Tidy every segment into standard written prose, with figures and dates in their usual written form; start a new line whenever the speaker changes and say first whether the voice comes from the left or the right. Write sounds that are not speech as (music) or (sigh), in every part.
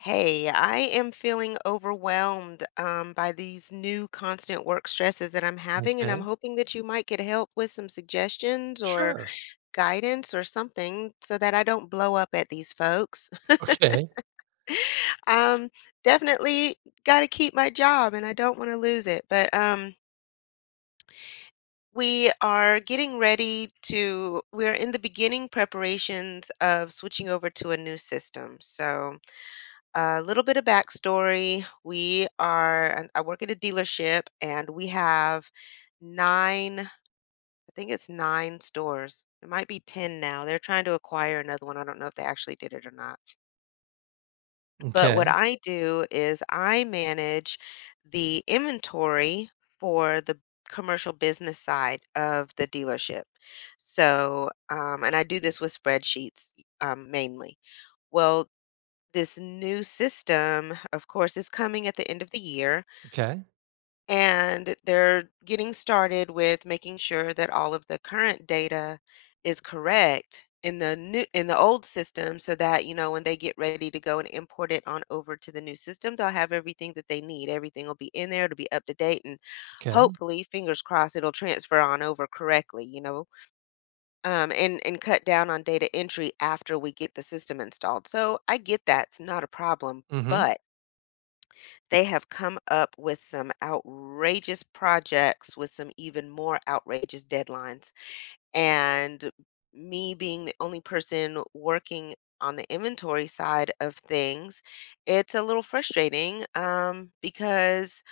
left: Hey, I am feeling overwhelmed by these new constant work stresses that I'm having, and I'm
right: Okay.
left: hoping that you might get help with some suggestions or
right: Sure.
left: guidance or something so that I don't blow up at these folks. (laughs)
right: Okay.
left: Um, definitely got to keep my job, and I don't want to lose it. But we are getting ready to, we're in the beginning preparations of switching over to a new system. So a little bit of backstory. We are, I work at a dealership and we have nine, I think it's nine stores. It might be 10 now. They're trying to acquire another one. I don't know if they actually did it or not. But what
right: Okay.
left: I do is I manage the inventory for the commercial business side of the dealership. So, and I do this with spreadsheets mainly. Well, this new system, of course, is coming at the end of the year,
right: Okay.
left: and they're getting started with making sure that all of the current data is correct in the new in the old system so that you know when they get ready to go and import it on over to the new system they'll have everything that they need, everything will be in there to be up to date, and
right: Okay.
left: hopefully, fingers crossed, it'll transfer on over correctly, you know, and cut down on data entry after we get the system installed. So I get that's not a problem,
right: Mhm.
left: but they have come up with some outrageous projects with some even more outrageous deadlines. And me being the only person working on the inventory side of things, it's a little frustrating because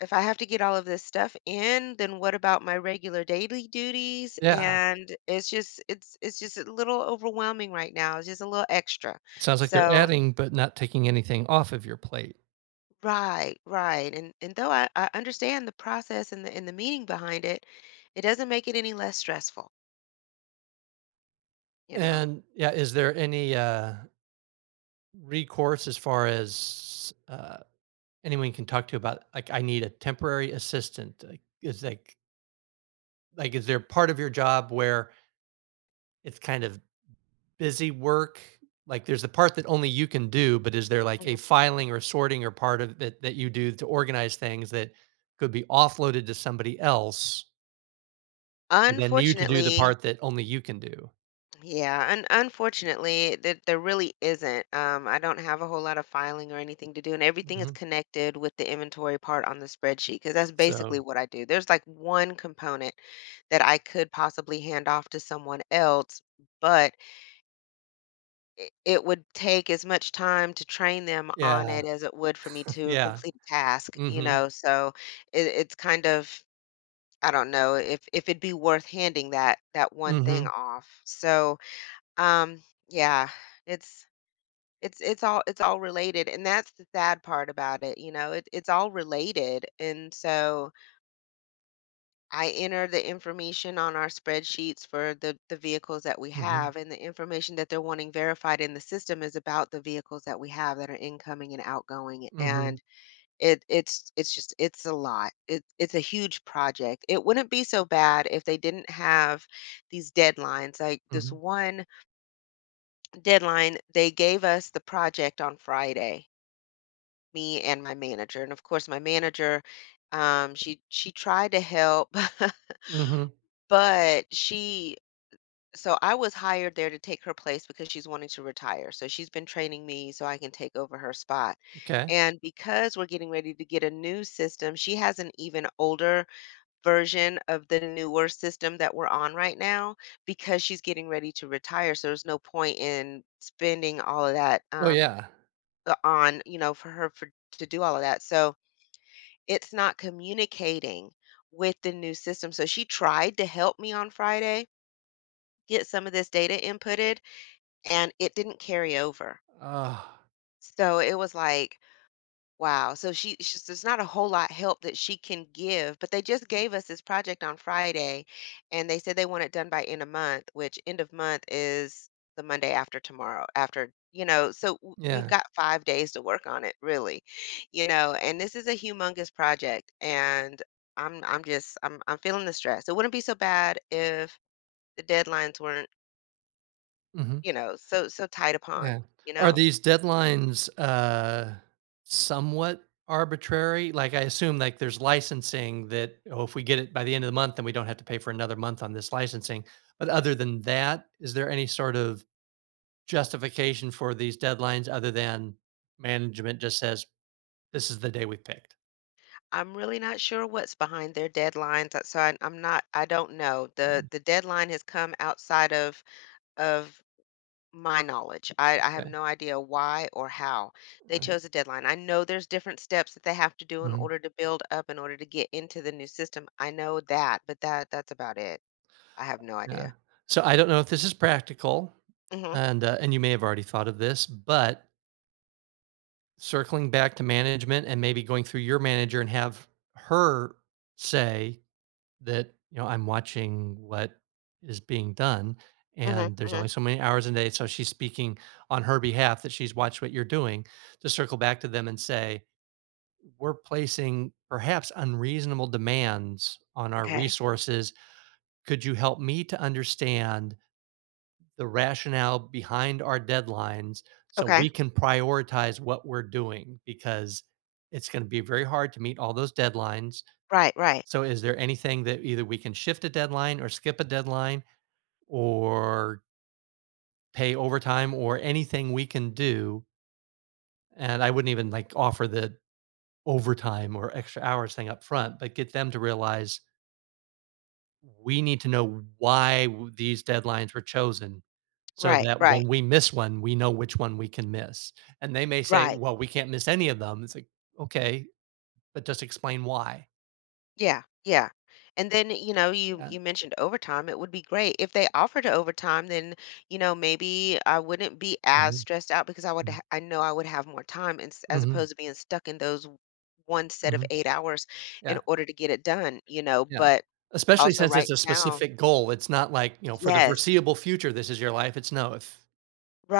left: if I have to get all of this stuff in, then what about my regular daily duties?
right: Yeah.
left: And it's just it's just a little overwhelming right now. It's just a little extra.
right: Sounds like they're
left: So
right: adding, but not taking anything off of your plate.
left: right, right. And though I understand the process and the meaning behind it, it doesn't make it any less stressful, you know.
right: And yeah, is there any recourse as far as anyone you can talk to about like I need a temporary assistant? Like, is there part of your job where it's kind of busy work? Like there's the part that only you can do, but is there like a
left: Mhm.
right: filing or sorting or part of that that you do to organize things that could be offloaded to somebody else for then you to do the
left: Unfortunately,
right: part that only you can do?
left: yeah, un unfortunately, that there really isn't. I don't have a whole lot of filing or anything to do, and everything is
right: Mhm.
left: connected with the inventory part on the spreadsheet because that's basically
right: So,
left: what I do. There's like one component that I could possibly hand off to someone else, but it would take as much time to train them on
right: yeah,
left: it as it would for me
right: (laughs)
left: to
right: yeah.
left: complete a task, you
right: Mhm.
left: know? So it's kind of, I don't know if it'd be worth handing that one thing
right: Mhm.
left: off. So um yeah, it's it's all, it's all related, and that's the sad part about it, you know. It's all related. And so I enter the information on our spreadsheets for the vehicles that we
right: Mhm.
left: have, and the information that they're wanting verified in the system is about the vehicles that we have that are incoming and outgoing.
right: Mhm.
left: And it's just, it's a lot. It's a huge project. It wouldn't be so bad if they didn't have these deadlines. Like this
right: Mhm.
left: one deadline, they gave us the project on Friday, me and my manager. And of course, my manager, she tried to help. (laughs)
right: Mhm.
left: But she, so I was hired there to take her place because she's wanting to retire. So she's been training me so I can take over her spot.
right: Okay.
left: And because we're getting ready to get a new system, she has an even older version of the newer system that we're on right now because she's getting ready to retire. So there's no point in spending all of that
right: Oh, yeah.
left: on, you know, for her for, to do all of that. So it's not communicating with the new system. So she tried to help me on Friday get some of this data inputted, and it didn't carry over.
right: Ah,
left: So it was like, wow. So she's there's not a whole lot help that she can give, but they just gave us this project on Friday, and they said they want it done by end of month, which end of month is the Monday after tomorrow. After, you know, so we've
right: yeah.
left: got 5 days to work on it, really, you know. And this is a humongous project, and I'm just I'm feeling the stress. It wouldn't be so bad if the deadlines weren't,
right: Mhm.
left: you know, so so tight upon,
right: Yeah.
left: you
right: Are
left: know.
right: these deadlines, somewhat arbitrary? Like, I assume, like, there's licensing that, "Oh, if we get it by the end of the month, then we don't have to pay for another month on this licensing." But other than that, is there any sort of justification for these deadlines other than management just says, "This is the day we picked"?
left: I'm really not sure what's behind their deadlines, so I'm not, I don't know. The
right: Mm,
left: the deadline has come outside of my knowledge. I have
right: yeah,
left: no idea why or how they
right: yeah.
left: chose a deadline. I know there's different steps that they have to do in
right: Mhm,
left: order to build up, in order to get into the new system. I know that, but that's about it. I have no
right: yeah.
left: idea.
right: So, I don't know if this is practical,
left: Mhm.
right: and you may have already thought of this, but circling back to management and maybe going through your manager and have her say that, you know, "I'm watching what is being done,
left: Mhm.
right: and there's only
left: Mhm.
right: so many hours in a day," so she's speaking on her behalf that she's watched what you're doing, to circle back to them and say, "We're placing perhaps unreasonable demands on our
left: Okay.
right: resources. Could you help me to understand the rationale behind our deadlines so
left: Okay.
right: we can prioritize what we're doing because it's going to be very hard to meet all those deadlines.
left: Right, right.
right: So, is there anything that either we can shift a deadline or skip a deadline or pay overtime or anything we can do? And I wouldn't even like offer the overtime or extra hours thing up front, but get them to realize we need to know why these deadlines were chosen so
left: Right,
right: that
left: right.
right: when we miss one, we know which one we can miss. And they may say,
left: Right.
right: well, we can't miss any of them. It's like, okay, but just explain why.
left: Yeah, yeah. And then, you know, you
right: Yeah.
left: you mentioned overtime. It would be great if they offered to overtime, then, you know, maybe I wouldn't be as
right: Hmm.
left: stressed out because I would I know I would have more time as
right: Hmm.
left: opposed to being stuck in those one set of
right: Hmm.
left: 8 hours in
right: Yeah.
left: order to get it done, you know,
right: Yeah.
left: but
right: Especially
left: also
right: since
left: right
right: it's a
left: now.
right: specific goal. It's not like, you know, for the
left: Yes.
right: foreseeable future, this is your life. It's no, if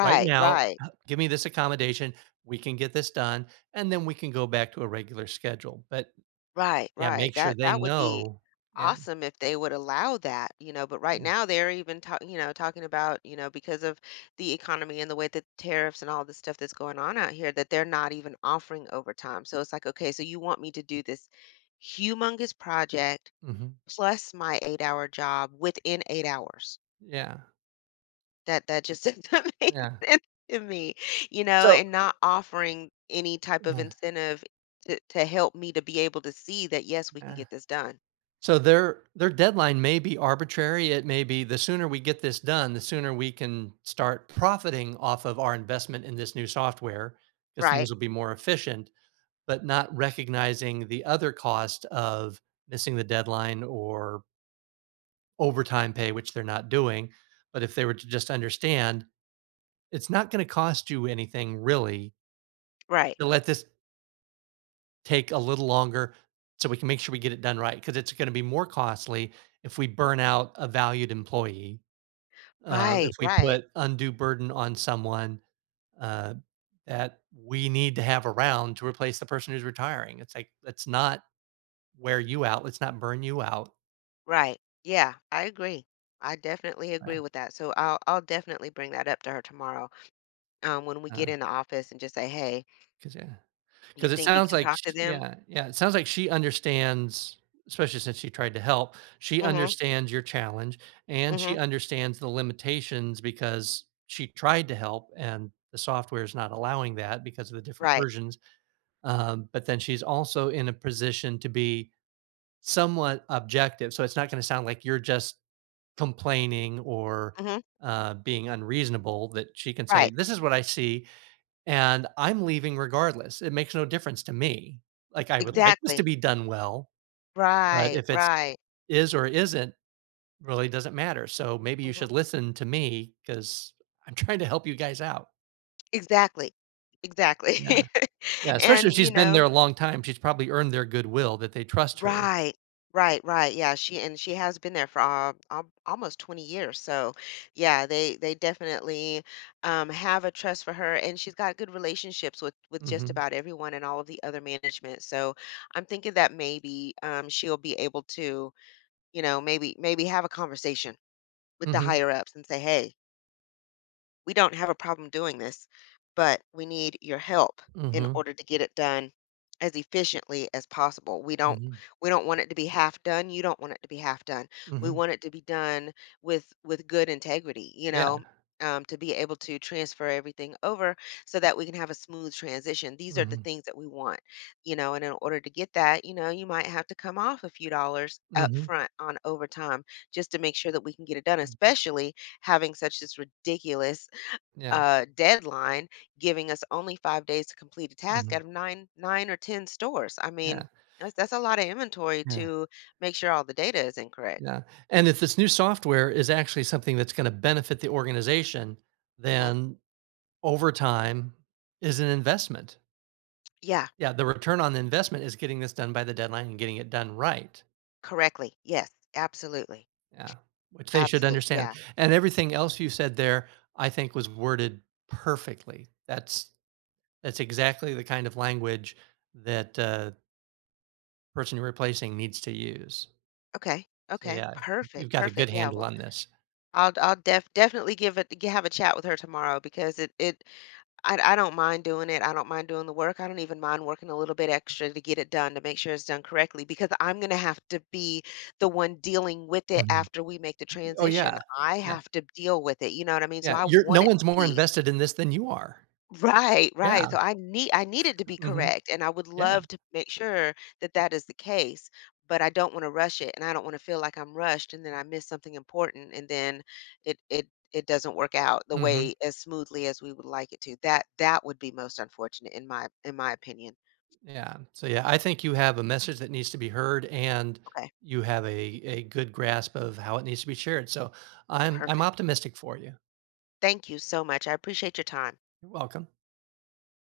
right: right now,
left: right.
right: give me this accommodation, we can get this done, and then we can go back to a regular schedule. But
left: Right,
right: yeah,
left: right.
right: make sure
left: That
right: they
left: that would be
right: know. Yeah.
left: awesome if they would allow that, you know, but right now they're even talking, you know, talking about, you know, because of the economy and the way that tariffs and all the stuff that's going on out here, that they're not even offering overtime. So it's like, okay, so you want me to do this humongous project
right: Mhm.
left: plus my 8-hour job within 8 hours.
right: Yeah.
left: That that just (laughs) doesn't make
right: Yeah.
left: sense to me, you know,
right: So
left: and not offering any type of
right: yeah,
left: incentive to help me to be able to see that yes, we can
right: yeah.
left: get this done.
right: So their deadline may be arbitrary. It may be the sooner we get this done, the sooner we can start profiting off of our investment in this new software because
left: Right.
right: things will be more efficient, but not recognizing the other cost of missing the deadline or overtime pay, which they're not doing. But if they were to just understand, it's not going to cost you anything really
left: Right.
right: to let this take a little longer so we can make sure we get it done right because it's going to be more costly if we burn out a valued employee, if
left: Right,
right: we
left: right,
right: put undue burden on someone uh, that we need to have around to replace the person who's retiring. It's like, let's not wear you out. Let's not burn you out.
left: right. Yeah, I agree. I definitely agree with that. So I'll definitely bring that up to her tomorrow, when we get in the office and just say, "Hey,
right: Because,
left: you
right: Because it
left: think you
right: sounds
left: can
right: like
left: talk to
right: sh
left: them?"
right: yeah, yeah, it sounds like she understands, especially since she tried to help, she
left: Mm mhm.
right: understands your challenge,
left: Mm
right: and she
left: mhm.
right: understands the limitations because she tried to help, and the software is not allowing that because of the different
left: Right.
right: versions, but then she's also in a position to be somewhat objective, so it's not gonna sound like you're just complaining or,
left: Mm mhm.
right: being unreasonable that she can say,
left: Right.
right: "This is what I see. And I'm leaving regardless. It makes no difference to me. Like, I would like this to
left: Exactly.
right: be done well, but
left: Right,
right: if it's
left: right.
right: is or isn't really doesn't matter. So maybe
left: Mm
right: you
left: mhm.
right: should listen to me because I'm trying to help you guys out.
left: Exactly. Exactly.
right: Yeah.
left: (laughs)
right: Yeah. Especially if
left: And, you
right: she's been there
left: know,
right: a long time. She's probably earned their goodwill that they trust her.
left: right. Right, right. Yeah, she, and she has been there for almost 20 years. So, yeah, they definitely have a trust for her, and she's got good relationships with just
right: Mhm.
left: about everyone and all of the other management. So, I'm thinking that maybe she'll be able to, you know, maybe have a conversation with the
right: Mhm.
left: higher ups and say, "Hey, we don't have a problem doing this, but we need your help in
right: Mhm.
left: order to get it done as efficiently as possible.
right: Mhm.
left: We don't want it to be half done. You don't want it to be half done. We
right: Mhm.
left: want it to be done with good integrity, you
right: Yeah.
left: know, to be able to transfer everything over so that we can have a smooth transition. These are the
right: Mhm.
left: things that we want, you know, and in order to get that, you know, you might have to come off a few dollars up
right: Mhm.
left: front on overtime just to make sure that we can get it done,
right: Mhm.
left: especially having such this ridiculous
right: Yeah.
left: deadline, giving us only 5 days to complete a task out
right: Mhm.
left: of 9 9 or 10 stores. I
right: Yeah.
left: mean, that's a lot of inventory
right: Yeah.
left: to make sure all the data is incorrect."
right: Yeah. And if this new software is actually something that's going to benefit the organization,
left: Hmm.
right: then over time is an investment.
left: Yeah,
right: Yeah. The return on the investment is getting this done by the deadline and getting it done right.
left: correctly. Yes, absolutely.
right: Yeah. Which they should
left: Absolutely.
right: understand.
left: Yeah.
right: And everything else you said there, I think was worded perfectly. That's exactly the kind of language that person you're replacing needs to use.
left: Okay.
right: So
left: Okay.
right: yeah, you've
left: Perfect.
right: got a good
left: Perfect. Yeah.
right: handle
left: Well,
right: on this.
left: I'll def definitely give it, have a chat with her tomorrow because it I don't mind doing it. I don't mind doing the work. I don't even mind working a little bit extra to get it done to make sure it's done correctly because I'm going to have to be the one dealing with it
right: Mhm.
left: after we make the
right: Oh
left: transition.
right: yeah.
left: I have to deal with it. You know what I mean? So
right: Yeah,
left: I
right: you're
left: want
right: no
left: it
right: one's
left: to
right: more
left: be
right: invested in this than you are.
left: right,
right: Yeah,
left: right. So I need it to be
right: mhm,
left: correct, and I would
right: yeah,
left: love to make sure that that is the case, but I don't want to rush it, and I don't want to feel like I'm rushed, and then I miss something important, and then it it it doesn't work out the
right: mhm,
left: way as smoothly as we would like it to. That that would be most unfortunate in my opinion.
right: yeah. So, yeah, I think you have a message that needs to be heard, and
left: Okay,
right: you have a good grasp of how it needs to be shared, so I'm
left: perfect.
right: optimistic for you.
left: Thank you so much. I appreciate your time.
right: You're welcome.